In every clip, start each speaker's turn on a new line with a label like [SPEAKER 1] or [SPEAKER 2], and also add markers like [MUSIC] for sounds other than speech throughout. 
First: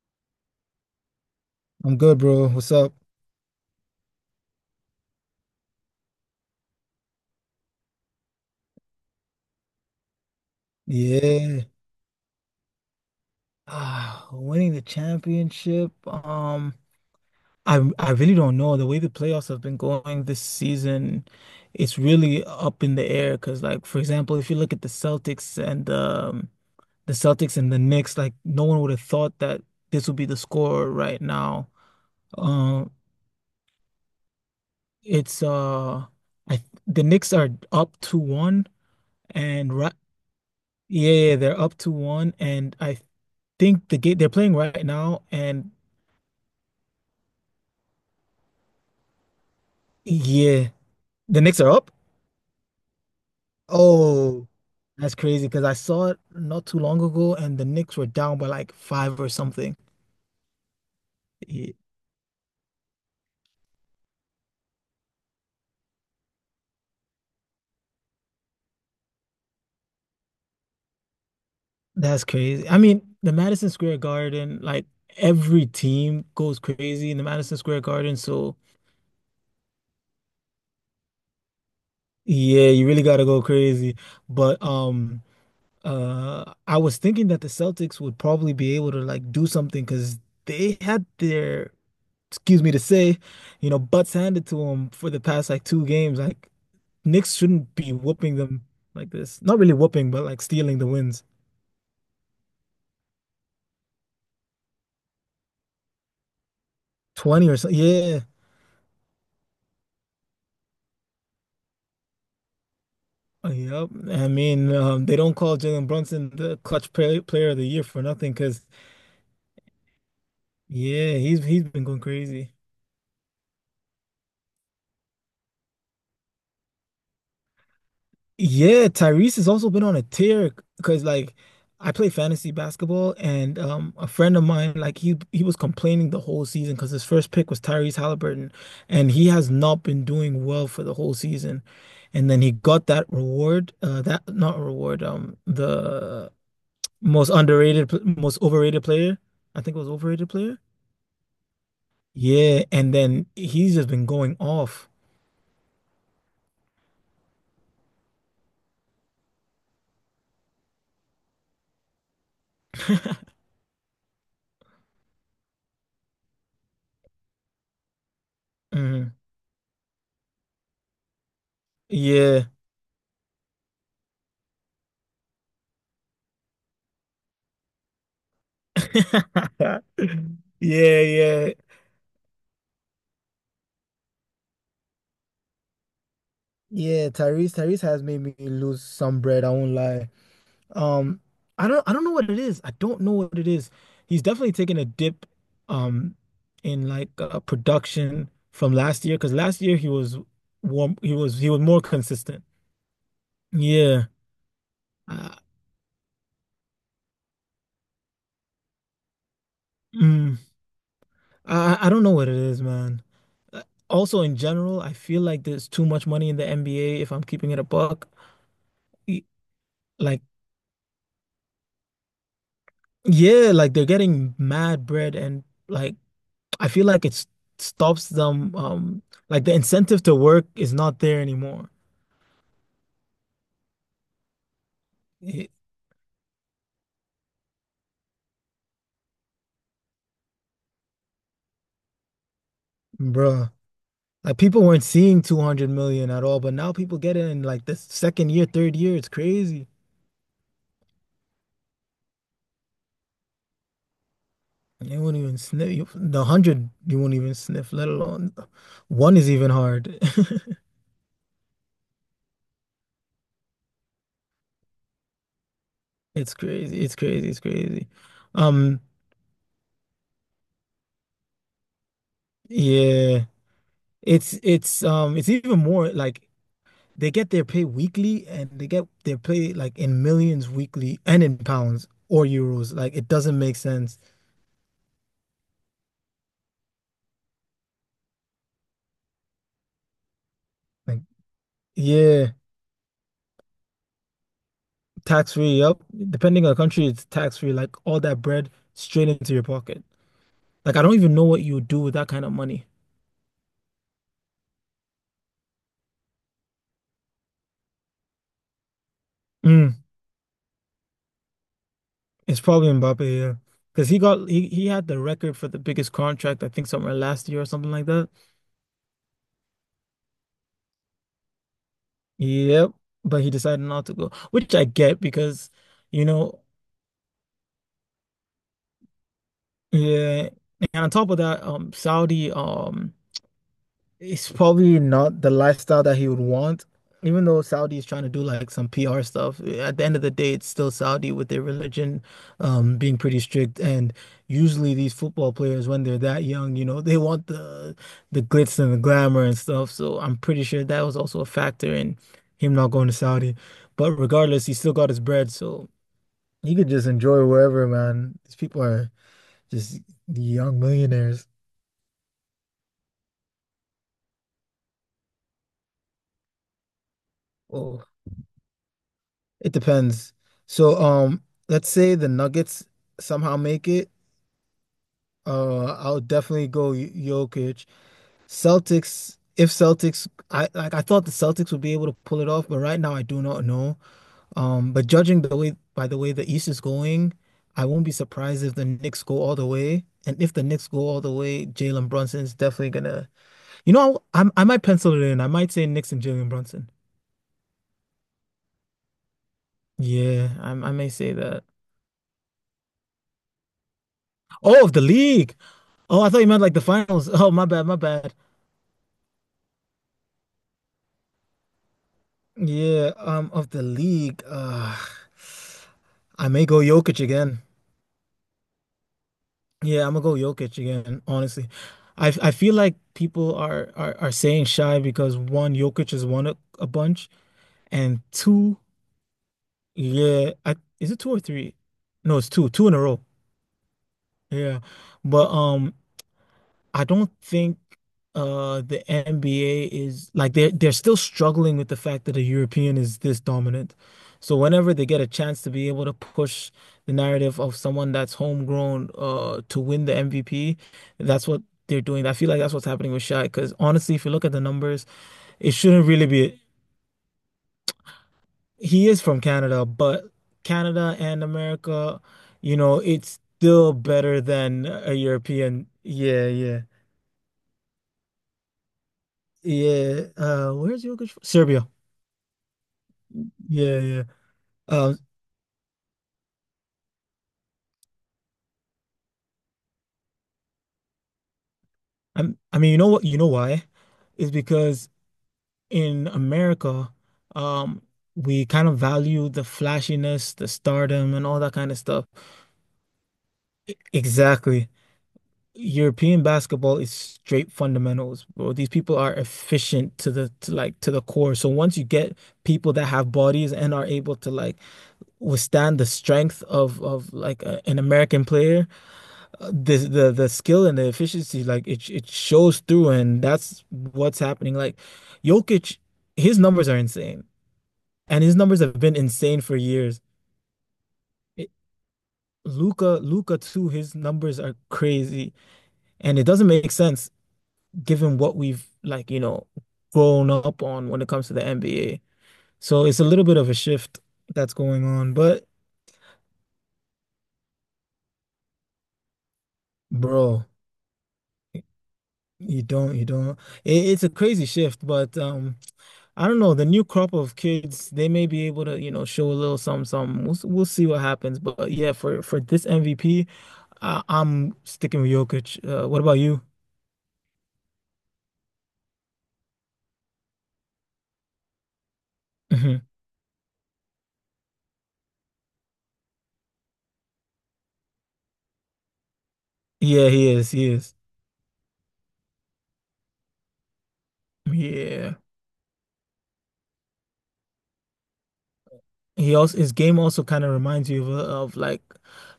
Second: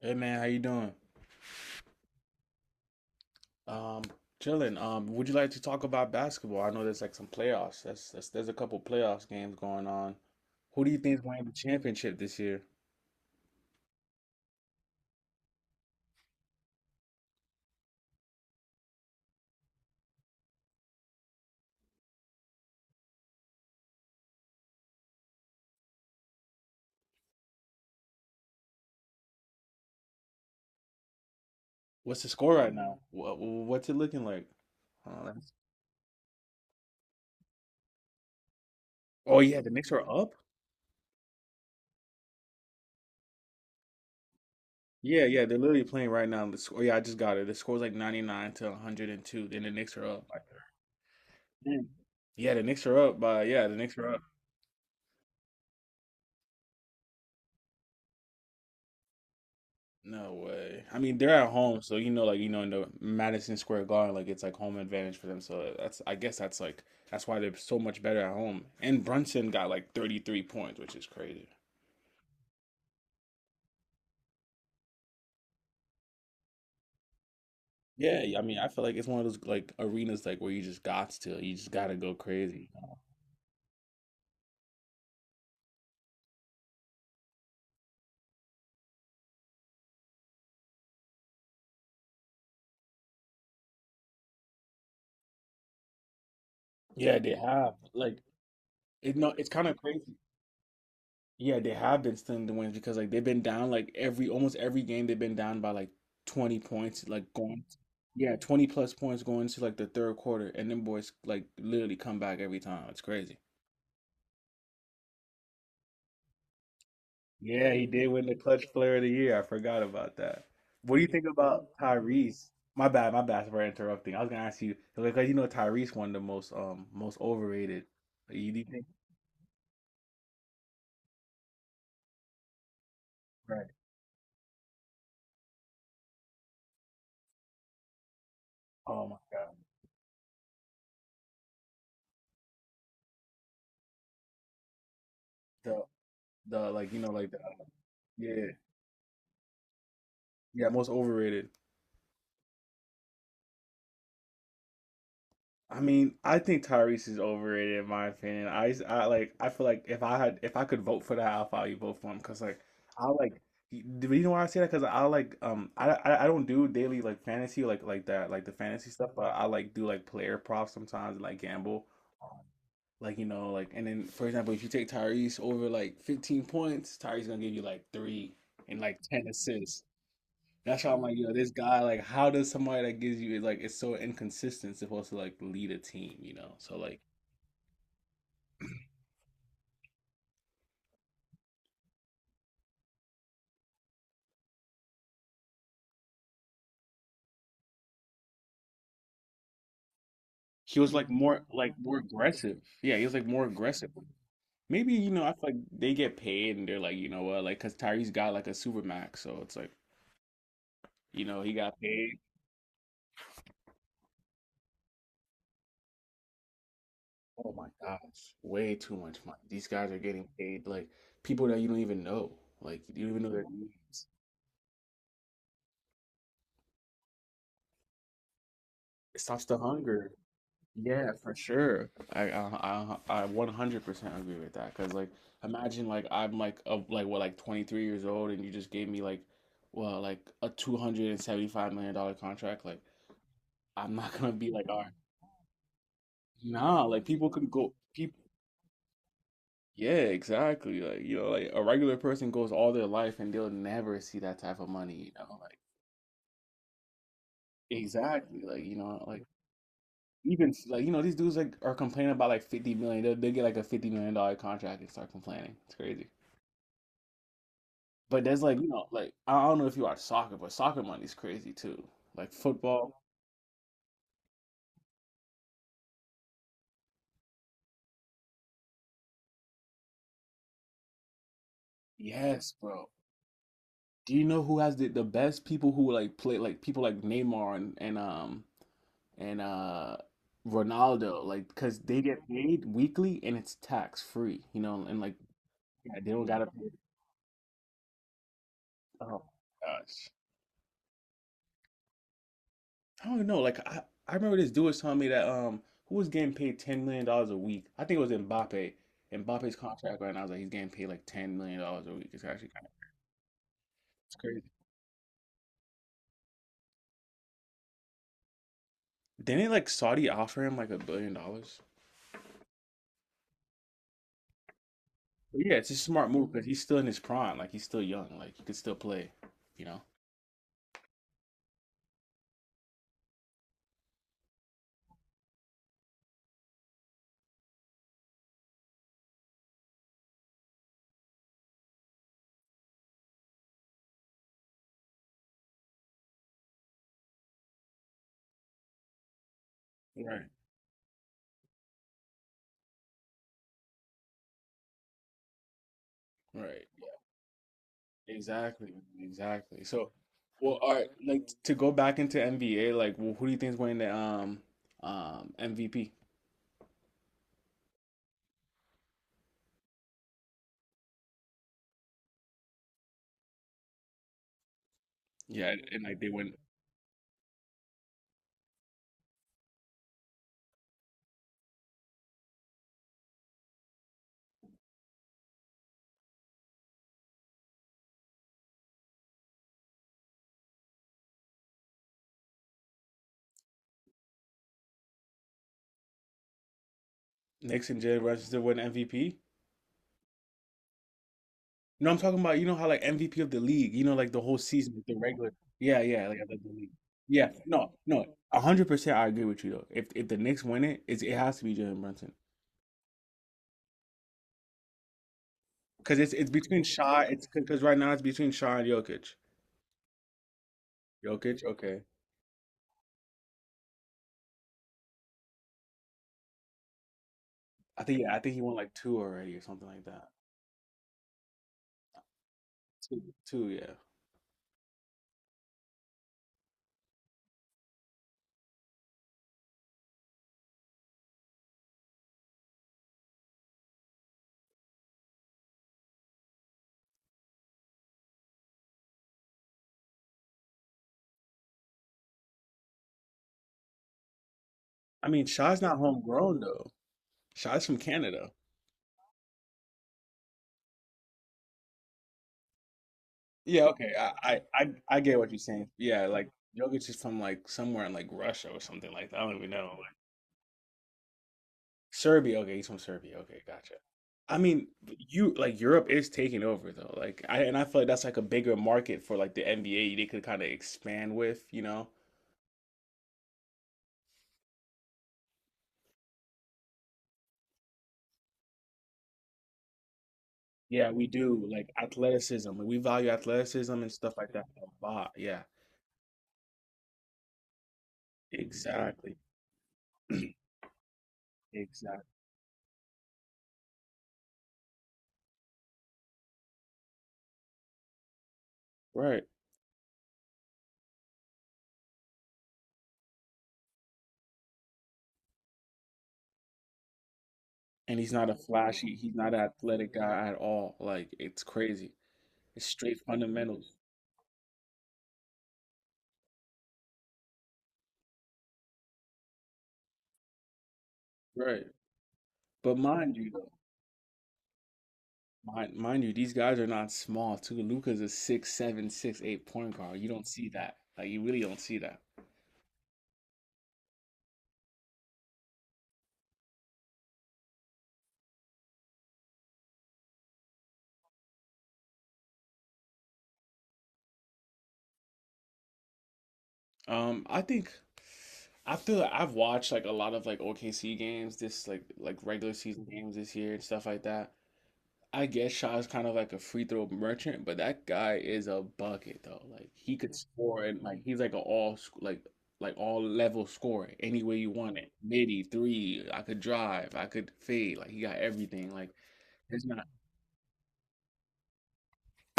[SPEAKER 1] Hey man, how you doing?
[SPEAKER 2] I'm good, bro. What's up?
[SPEAKER 1] Um, Chilling. Would you like to talk about basketball? I know there's like some playoffs. That's There's a couple playoffs games going on. Who do you think is winning the
[SPEAKER 2] Yeah.
[SPEAKER 1] championship this year?
[SPEAKER 2] Ah, winning the championship. I really don't know. The way the playoffs have been going this season, it's really up in the air. Cause like, for example, if you look at the Celtics and the Celtics and the Knicks, like no one would have thought that this would be the score right now.
[SPEAKER 1] What's the score right
[SPEAKER 2] Um,
[SPEAKER 1] now? What's it looking like? Uh,
[SPEAKER 2] it's
[SPEAKER 1] let's-
[SPEAKER 2] I the Knicks are up to one
[SPEAKER 1] oh yeah, the
[SPEAKER 2] and
[SPEAKER 1] Knicks
[SPEAKER 2] right.
[SPEAKER 1] are up.
[SPEAKER 2] Yeah, yeah, yeah, they're up to one, and I think the game they're playing right now,
[SPEAKER 1] Yeah, yeah, they're
[SPEAKER 2] and
[SPEAKER 1] literally playing right now. The score, yeah, I just got it. The score's like 99 to 102. Then the Knicks are up. Like,
[SPEAKER 2] yeah, the Knicks are
[SPEAKER 1] mm,
[SPEAKER 2] up.
[SPEAKER 1] yeah, the Knicks are up by yeah, the Knicks are up.
[SPEAKER 2] Oh, that's crazy because I saw it not too long ago, and the Knicks were down by like five or something.
[SPEAKER 1] No way. I mean, they're at
[SPEAKER 2] Yeah,
[SPEAKER 1] home, so like in the Madison Square Garden, like it's like home advantage for them. So that's, I guess, that's why they're so much better at home. And Brunson got like 33 points, which is crazy.
[SPEAKER 2] that's crazy. I mean, the Madison Square Garden, like every team goes crazy in the Madison Square Garden,
[SPEAKER 1] Yeah, I
[SPEAKER 2] so
[SPEAKER 1] mean, I feel like it's one of those like arenas like where you just gotta go crazy.
[SPEAKER 2] yeah, you really gotta go crazy. But I was thinking that the Celtics would probably be able to like do something because they had their excuse me to say, butts handed to them for the past like two games. Like
[SPEAKER 1] Yeah, they
[SPEAKER 2] Knicks
[SPEAKER 1] have
[SPEAKER 2] shouldn't be
[SPEAKER 1] like
[SPEAKER 2] whooping them like
[SPEAKER 1] it. No,
[SPEAKER 2] this.
[SPEAKER 1] it's
[SPEAKER 2] Not
[SPEAKER 1] kind
[SPEAKER 2] really
[SPEAKER 1] of
[SPEAKER 2] whooping,
[SPEAKER 1] crazy.
[SPEAKER 2] but like stealing the wins.
[SPEAKER 1] Yeah, they have been stealing the wins because like they've been down like every almost every game they've been down by like 20 points like
[SPEAKER 2] 20 or
[SPEAKER 1] going
[SPEAKER 2] so. Yeah.
[SPEAKER 1] yeah, 20 plus points going to like the third quarter, and then boys like literally come back every time. It's crazy.
[SPEAKER 2] Yep. I mean, they don't call Jalen Brunson the clutch play, player of the
[SPEAKER 1] Yeah,
[SPEAKER 2] year
[SPEAKER 1] he
[SPEAKER 2] for
[SPEAKER 1] did win
[SPEAKER 2] nothing
[SPEAKER 1] the clutch
[SPEAKER 2] because,
[SPEAKER 1] player of the year. I forgot about that. What do you
[SPEAKER 2] yeah,
[SPEAKER 1] think
[SPEAKER 2] he's
[SPEAKER 1] about
[SPEAKER 2] been going
[SPEAKER 1] Tyrese?
[SPEAKER 2] crazy.
[SPEAKER 1] My bad for interrupting. I was gonna ask you because you know Tyrese won the most most overrated. Like, You do you think,
[SPEAKER 2] Yeah, Tyrese has also been on a tear because like I play fantasy basketball and
[SPEAKER 1] right?
[SPEAKER 2] a friend of mine like he was complaining the whole season because his first pick was Tyrese Halliburton
[SPEAKER 1] Oh
[SPEAKER 2] and
[SPEAKER 1] my
[SPEAKER 2] he has
[SPEAKER 1] God,
[SPEAKER 2] not been doing well for the whole season. And then he got that reward that not reward
[SPEAKER 1] the
[SPEAKER 2] the
[SPEAKER 1] the like you know
[SPEAKER 2] most
[SPEAKER 1] like the,
[SPEAKER 2] underrated pl- most
[SPEAKER 1] yeah,
[SPEAKER 2] overrated player. I think it was overrated player.
[SPEAKER 1] yeah, most overrated.
[SPEAKER 2] Yeah, and then he's just been going off.
[SPEAKER 1] I mean, I think Tyrese is overrated in my opinion. I like, I feel like if I could vote for that, I'll probably vote for him because like, I like, you you know why I say that? Because I like, I don't do daily like fantasy that like the fantasy stuff,
[SPEAKER 2] Mhm.
[SPEAKER 1] but I like do like player props sometimes and like gamble,
[SPEAKER 2] Yeah.
[SPEAKER 1] like you know like and then for example, if you take Tyrese over like 15 points, Tyrese gonna give you like three and like 10 assists.
[SPEAKER 2] [LAUGHS]
[SPEAKER 1] That's why
[SPEAKER 2] Yeah,
[SPEAKER 1] I'm like, yo,
[SPEAKER 2] yeah.
[SPEAKER 1] this guy, like, how does somebody that gives you like it's so inconsistent supposed to like lead a team, you know? So like
[SPEAKER 2] Yeah, Tyrese has made me lose some bread, I won't lie. Um, I don't know what it is. I don't know what it is. He's definitely taken a dip um in like production from last year because last year he was
[SPEAKER 1] he was
[SPEAKER 2] warm
[SPEAKER 1] like
[SPEAKER 2] he was
[SPEAKER 1] more
[SPEAKER 2] he was
[SPEAKER 1] like
[SPEAKER 2] more
[SPEAKER 1] more
[SPEAKER 2] consistent.
[SPEAKER 1] aggressive. Yeah, he was like more aggressive.
[SPEAKER 2] Yeah.
[SPEAKER 1] Maybe, you know, I
[SPEAKER 2] Uh,
[SPEAKER 1] feel like they get paid and they're like, you know what, like because Tyrese got like a super max, so it's like,
[SPEAKER 2] mm,
[SPEAKER 1] he got
[SPEAKER 2] I don't know
[SPEAKER 1] paid.
[SPEAKER 2] what it is, man. Uh, Also in general, I feel like there's too much money in the NBA if I'm
[SPEAKER 1] Oh
[SPEAKER 2] keeping it a
[SPEAKER 1] my
[SPEAKER 2] buck.
[SPEAKER 1] gosh, way too
[SPEAKER 2] Y-
[SPEAKER 1] much money. These guys are
[SPEAKER 2] Like
[SPEAKER 1] getting paid like people that you don't even know. Like you don't even know their
[SPEAKER 2] yeah, like they're
[SPEAKER 1] names.
[SPEAKER 2] getting mad bread and like I feel like it s- stops them.
[SPEAKER 1] It
[SPEAKER 2] Like
[SPEAKER 1] stops
[SPEAKER 2] the
[SPEAKER 1] the
[SPEAKER 2] incentive
[SPEAKER 1] hunger.
[SPEAKER 2] to work is not
[SPEAKER 1] Yeah,
[SPEAKER 2] there
[SPEAKER 1] for
[SPEAKER 2] anymore.
[SPEAKER 1] sure. I 100% agree with that. Cause like,
[SPEAKER 2] It,
[SPEAKER 1] imagine like I'm like of like what like 23 years old, and you just gave me like, well like a $275 million contract. Like,
[SPEAKER 2] bruh.
[SPEAKER 1] I'm not gonna
[SPEAKER 2] Like
[SPEAKER 1] be
[SPEAKER 2] people
[SPEAKER 1] like, all
[SPEAKER 2] weren't
[SPEAKER 1] right,
[SPEAKER 2] seeing 200 million at all, but now
[SPEAKER 1] nah.
[SPEAKER 2] people
[SPEAKER 1] Like
[SPEAKER 2] get
[SPEAKER 1] people
[SPEAKER 2] it in
[SPEAKER 1] can
[SPEAKER 2] like
[SPEAKER 1] go
[SPEAKER 2] the
[SPEAKER 1] people.
[SPEAKER 2] second year, third year. It's crazy.
[SPEAKER 1] Yeah, exactly. Like you know, like a regular person goes all their life and they'll never see that type of
[SPEAKER 2] And
[SPEAKER 1] money.
[SPEAKER 2] they
[SPEAKER 1] You
[SPEAKER 2] won't
[SPEAKER 1] know,
[SPEAKER 2] even
[SPEAKER 1] like
[SPEAKER 2] sniff. You, the 100, you won't even sniff, let alone
[SPEAKER 1] exactly. Like you know,
[SPEAKER 2] one
[SPEAKER 1] like
[SPEAKER 2] is even hard.
[SPEAKER 1] even
[SPEAKER 2] [LAUGHS]
[SPEAKER 1] like you know these dudes like are complaining about like 50. They'll get like a $50 million contract and start complaining. It's crazy.
[SPEAKER 2] It's crazy. It's crazy. It's crazy.
[SPEAKER 1] But there's like, you
[SPEAKER 2] Um,
[SPEAKER 1] know, like I don't know if you watch soccer, but soccer money's crazy too. Like football.
[SPEAKER 2] yeah. It's even more like they get their pay weekly and they get their pay like in millions weekly and in pounds or
[SPEAKER 1] Yes,
[SPEAKER 2] euros.
[SPEAKER 1] bro.
[SPEAKER 2] Like it doesn't make sense.
[SPEAKER 1] Do you know who has the best people who like play like people like Neymar and
[SPEAKER 2] Like,
[SPEAKER 1] Ronaldo, like because they get
[SPEAKER 2] yeah,
[SPEAKER 1] paid weekly and it's tax free, you know, and like
[SPEAKER 2] tax free. Yep.
[SPEAKER 1] yeah, they don't
[SPEAKER 2] Depending
[SPEAKER 1] gotta
[SPEAKER 2] on the
[SPEAKER 1] pay.
[SPEAKER 2] country, it's tax free. Like all that bread straight
[SPEAKER 1] Oh
[SPEAKER 2] into your pocket.
[SPEAKER 1] gosh.
[SPEAKER 2] Like I don't even know what you would do with that kind of money.
[SPEAKER 1] I don't know. Like I remember this dude was telling me that who was getting paid $10 million a week. I think it was Mbappe. Mbappe's
[SPEAKER 2] Mm,
[SPEAKER 1] contract right now is like he's getting paid like $10 million a week.
[SPEAKER 2] it's probably Mbappe, yeah. Because
[SPEAKER 1] It's crazy.
[SPEAKER 2] he had the record for the biggest contract, I think somewhere last year or something like that.
[SPEAKER 1] Didn't like Saudi offer him like $1 billion?
[SPEAKER 2] Yep. But he decided not to go, which I get
[SPEAKER 1] But
[SPEAKER 2] because,
[SPEAKER 1] yeah, it's a
[SPEAKER 2] you
[SPEAKER 1] smart move
[SPEAKER 2] know,
[SPEAKER 1] because he's still in his prime. Like he's still young. Like he could still play. You know.
[SPEAKER 2] yeah, and on top of that, Saudi, it's probably not the lifestyle that he would want. Even though Saudi is trying to do like some PR stuff, at the end of the day, it's still Saudi with their religion, being pretty strict. And usually, these football players, when they're that young, you know, [LAUGHS] they want the glitz and the glamour and stuff. So I'm
[SPEAKER 1] Right.
[SPEAKER 2] pretty sure that was also a factor in him not going to Saudi. But regardless, he still got his bread, so he
[SPEAKER 1] Right.
[SPEAKER 2] could just enjoy wherever, man. These people
[SPEAKER 1] Exactly.
[SPEAKER 2] are.
[SPEAKER 1] Exactly.
[SPEAKER 2] Just
[SPEAKER 1] So, well,
[SPEAKER 2] young
[SPEAKER 1] all right. Like
[SPEAKER 2] millionaires.
[SPEAKER 1] to go back into NBA, like who do you think is winning the MVP?
[SPEAKER 2] Oh, it depends. So, let's say the Nuggets somehow make it.
[SPEAKER 1] Yeah, and like
[SPEAKER 2] I'll
[SPEAKER 1] they win.
[SPEAKER 2] definitely go Jokic. Celtics, if Celtics, I thought the Celtics would be able to pull it off, but right now I do not know. But judging the way by the way the East is going, I won't be surprised if the Knicks go all the way. And if the Knicks go all the way, Jalen Brunson is definitely gonna. You know, I might pencil it in. I might say Knicks and Jalen Brunson.
[SPEAKER 1] Knicks and Jalen Brunson still win MVP.
[SPEAKER 2] Yeah, I may say that.
[SPEAKER 1] You know, I'm talking about, you know how like MVP of the league, like the whole
[SPEAKER 2] Oh, of
[SPEAKER 1] season,
[SPEAKER 2] the
[SPEAKER 1] like, the regular.
[SPEAKER 2] league.
[SPEAKER 1] Yeah,
[SPEAKER 2] Oh,
[SPEAKER 1] yeah,
[SPEAKER 2] I thought
[SPEAKER 1] like
[SPEAKER 2] you
[SPEAKER 1] of the
[SPEAKER 2] meant like the
[SPEAKER 1] league.
[SPEAKER 2] finals.
[SPEAKER 1] Yeah,
[SPEAKER 2] Oh, my bad,
[SPEAKER 1] no,
[SPEAKER 2] my
[SPEAKER 1] no,
[SPEAKER 2] bad.
[SPEAKER 1] 100%. I agree with you though. If the Knicks win it, it has to be Jalen Brunson
[SPEAKER 2] Yeah, of the league.
[SPEAKER 1] because it's
[SPEAKER 2] I may go
[SPEAKER 1] between Shaw.
[SPEAKER 2] Jokic
[SPEAKER 1] It's
[SPEAKER 2] again.
[SPEAKER 1] because right now it's between Shaw and Jokic.
[SPEAKER 2] Yeah, I'm gonna go Jokic again,
[SPEAKER 1] Jokic,
[SPEAKER 2] honestly.
[SPEAKER 1] okay.
[SPEAKER 2] I feel like people are saying shy because one, Jokic has won a bunch,
[SPEAKER 1] I think,
[SPEAKER 2] and
[SPEAKER 1] yeah, I think he won
[SPEAKER 2] two,
[SPEAKER 1] like two already or something like that.
[SPEAKER 2] yeah, is it two or three? No, it's two, two in a row.
[SPEAKER 1] Two, two, yeah.
[SPEAKER 2] Yeah. But I don't think the NBA is like they're still struggling with the fact that a European is this dominant. So whenever they get a chance to be able to push the narrative of someone that's homegrown to win the MVP, that's what they're doing. I feel like that's what's happening with Shaq because honestly, if you look at the numbers,
[SPEAKER 1] I mean,
[SPEAKER 2] it
[SPEAKER 1] Shaw's not
[SPEAKER 2] shouldn't really
[SPEAKER 1] homegrown
[SPEAKER 2] be
[SPEAKER 1] though. Shaw's from Canada.
[SPEAKER 2] he is from Canada, but Canada and America, you know, it's
[SPEAKER 1] Yeah,
[SPEAKER 2] still
[SPEAKER 1] okay. I
[SPEAKER 2] better
[SPEAKER 1] I
[SPEAKER 2] than
[SPEAKER 1] I,
[SPEAKER 2] a
[SPEAKER 1] I get what you're
[SPEAKER 2] European.
[SPEAKER 1] saying. Yeah,
[SPEAKER 2] Yeah,
[SPEAKER 1] like
[SPEAKER 2] yeah.
[SPEAKER 1] Jokic is from like somewhere in like Russia or something like that. I don't even know.
[SPEAKER 2] Yeah, where's Uruguay? From? Serbia.
[SPEAKER 1] Serbia. Okay, he's from Serbia. Okay, gotcha.
[SPEAKER 2] Yeah, yeah.
[SPEAKER 1] I mean,
[SPEAKER 2] Um,
[SPEAKER 1] you like Europe is taking over though. Like I feel like that's like a bigger market for like the NBA they could kind of expand with, you know.
[SPEAKER 2] I mean, you know what? You know why? Is because in America, um, we kind of value the flashiness, the
[SPEAKER 1] Yeah, we
[SPEAKER 2] stardom, and all
[SPEAKER 1] do
[SPEAKER 2] that kind
[SPEAKER 1] like
[SPEAKER 2] of stuff.
[SPEAKER 1] athleticism. Like, we value athleticism and stuff like that
[SPEAKER 2] Exactly.
[SPEAKER 1] a lot. Yeah,
[SPEAKER 2] European basketball is straight fundamentals, bro. These people are
[SPEAKER 1] exactly.
[SPEAKER 2] efficient to the core. So once you
[SPEAKER 1] Exactly.
[SPEAKER 2] get people that have bodies and are able to like withstand the strength of like an American player.
[SPEAKER 1] Right.
[SPEAKER 2] The skill and the efficiency like it shows through and that's what's happening like Jokic his numbers are insane
[SPEAKER 1] And he's
[SPEAKER 2] and
[SPEAKER 1] not
[SPEAKER 2] his numbers have been
[SPEAKER 1] he's not an
[SPEAKER 2] insane for
[SPEAKER 1] athletic
[SPEAKER 2] years
[SPEAKER 1] guy at all. Like it's
[SPEAKER 2] it,
[SPEAKER 1] crazy. It's
[SPEAKER 2] Luca
[SPEAKER 1] straight
[SPEAKER 2] Luca too
[SPEAKER 1] fundamentals.
[SPEAKER 2] his numbers are crazy and it doesn't make sense given what we've like you know grown up on when it comes to the
[SPEAKER 1] Right.
[SPEAKER 2] NBA
[SPEAKER 1] But
[SPEAKER 2] so it's a
[SPEAKER 1] mind
[SPEAKER 2] little
[SPEAKER 1] you,
[SPEAKER 2] bit of a shift that's going on but
[SPEAKER 1] mind you, these guys are not small too. Luka's a 6'7", 6'8" point guard. You don't
[SPEAKER 2] bro
[SPEAKER 1] see that. Like you really don't see that.
[SPEAKER 2] you don't it's a crazy shift but I don't know, the new crop of kids, they may be able to, you know, show a little something, something. We'll see what happens. But yeah, for this MVP, am sticking with Jokic. What about you?
[SPEAKER 1] I think after I've watched like a lot of like OKC games, this regular
[SPEAKER 2] Hmm.
[SPEAKER 1] season games this year and stuff like that. I guess Shaw's kind of like a free throw merchant, but that guy is a bucket though. Like he
[SPEAKER 2] Yeah,
[SPEAKER 1] could
[SPEAKER 2] he is.
[SPEAKER 1] score
[SPEAKER 2] He
[SPEAKER 1] and
[SPEAKER 2] is.
[SPEAKER 1] like he's like a all sc- like all level scorer any way you want it.
[SPEAKER 2] Yeah.
[SPEAKER 1] Midi three, I could drive, I could fade. Like he got everything. Like
[SPEAKER 2] He also
[SPEAKER 1] it's
[SPEAKER 2] his
[SPEAKER 1] not.
[SPEAKER 2] game also kind of reminds you of like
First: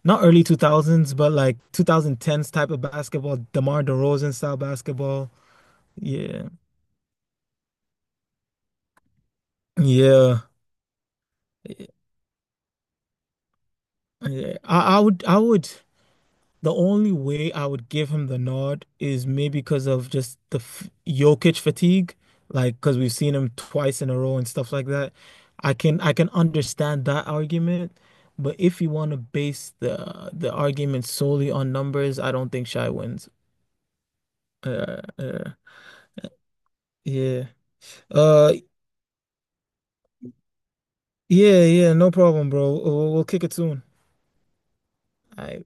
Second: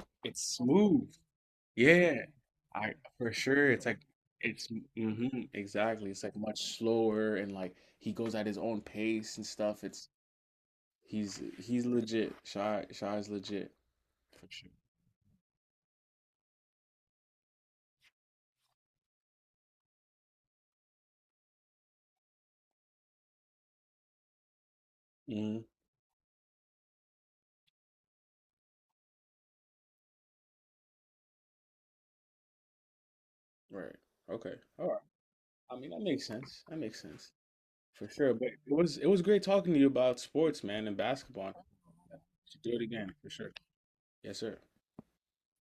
[SPEAKER 2] not
[SPEAKER 1] It's
[SPEAKER 2] early
[SPEAKER 1] smooth.
[SPEAKER 2] 2000s, but like
[SPEAKER 1] Yeah,
[SPEAKER 2] 2010s type of
[SPEAKER 1] I for
[SPEAKER 2] basketball,
[SPEAKER 1] sure.
[SPEAKER 2] DeMar
[SPEAKER 1] It's like
[SPEAKER 2] DeRozan style
[SPEAKER 1] it's hmm
[SPEAKER 2] basketball.
[SPEAKER 1] Exactly. It's like
[SPEAKER 2] Yeah.
[SPEAKER 1] much slower and like he goes at his own pace and stuff. It's
[SPEAKER 2] Yeah.
[SPEAKER 1] he's legit. Shy is legit for
[SPEAKER 2] Yeah.
[SPEAKER 1] sure.
[SPEAKER 2] I would the only way I would give him the nod is maybe because of just the f Jokic fatigue, like because we've seen him twice in a row and stuff like that.
[SPEAKER 1] Hmm.
[SPEAKER 2] I can understand that argument, but if you want to base the argument solely on numbers, I don't think Shy wins.
[SPEAKER 1] Right. Okay. All right.
[SPEAKER 2] Uh, uh,
[SPEAKER 1] I mean that makes sense. That makes sense
[SPEAKER 2] yeah.
[SPEAKER 1] for sure. But
[SPEAKER 2] Uh,
[SPEAKER 1] it was great talking to you about sports, man, and basketball.
[SPEAKER 2] yeah,
[SPEAKER 1] We
[SPEAKER 2] yeah. No problem,
[SPEAKER 1] should do it
[SPEAKER 2] bro.
[SPEAKER 1] again
[SPEAKER 2] We'll
[SPEAKER 1] for
[SPEAKER 2] kick
[SPEAKER 1] sure.
[SPEAKER 2] it soon.
[SPEAKER 1] Yes, sir.
[SPEAKER 2] All right.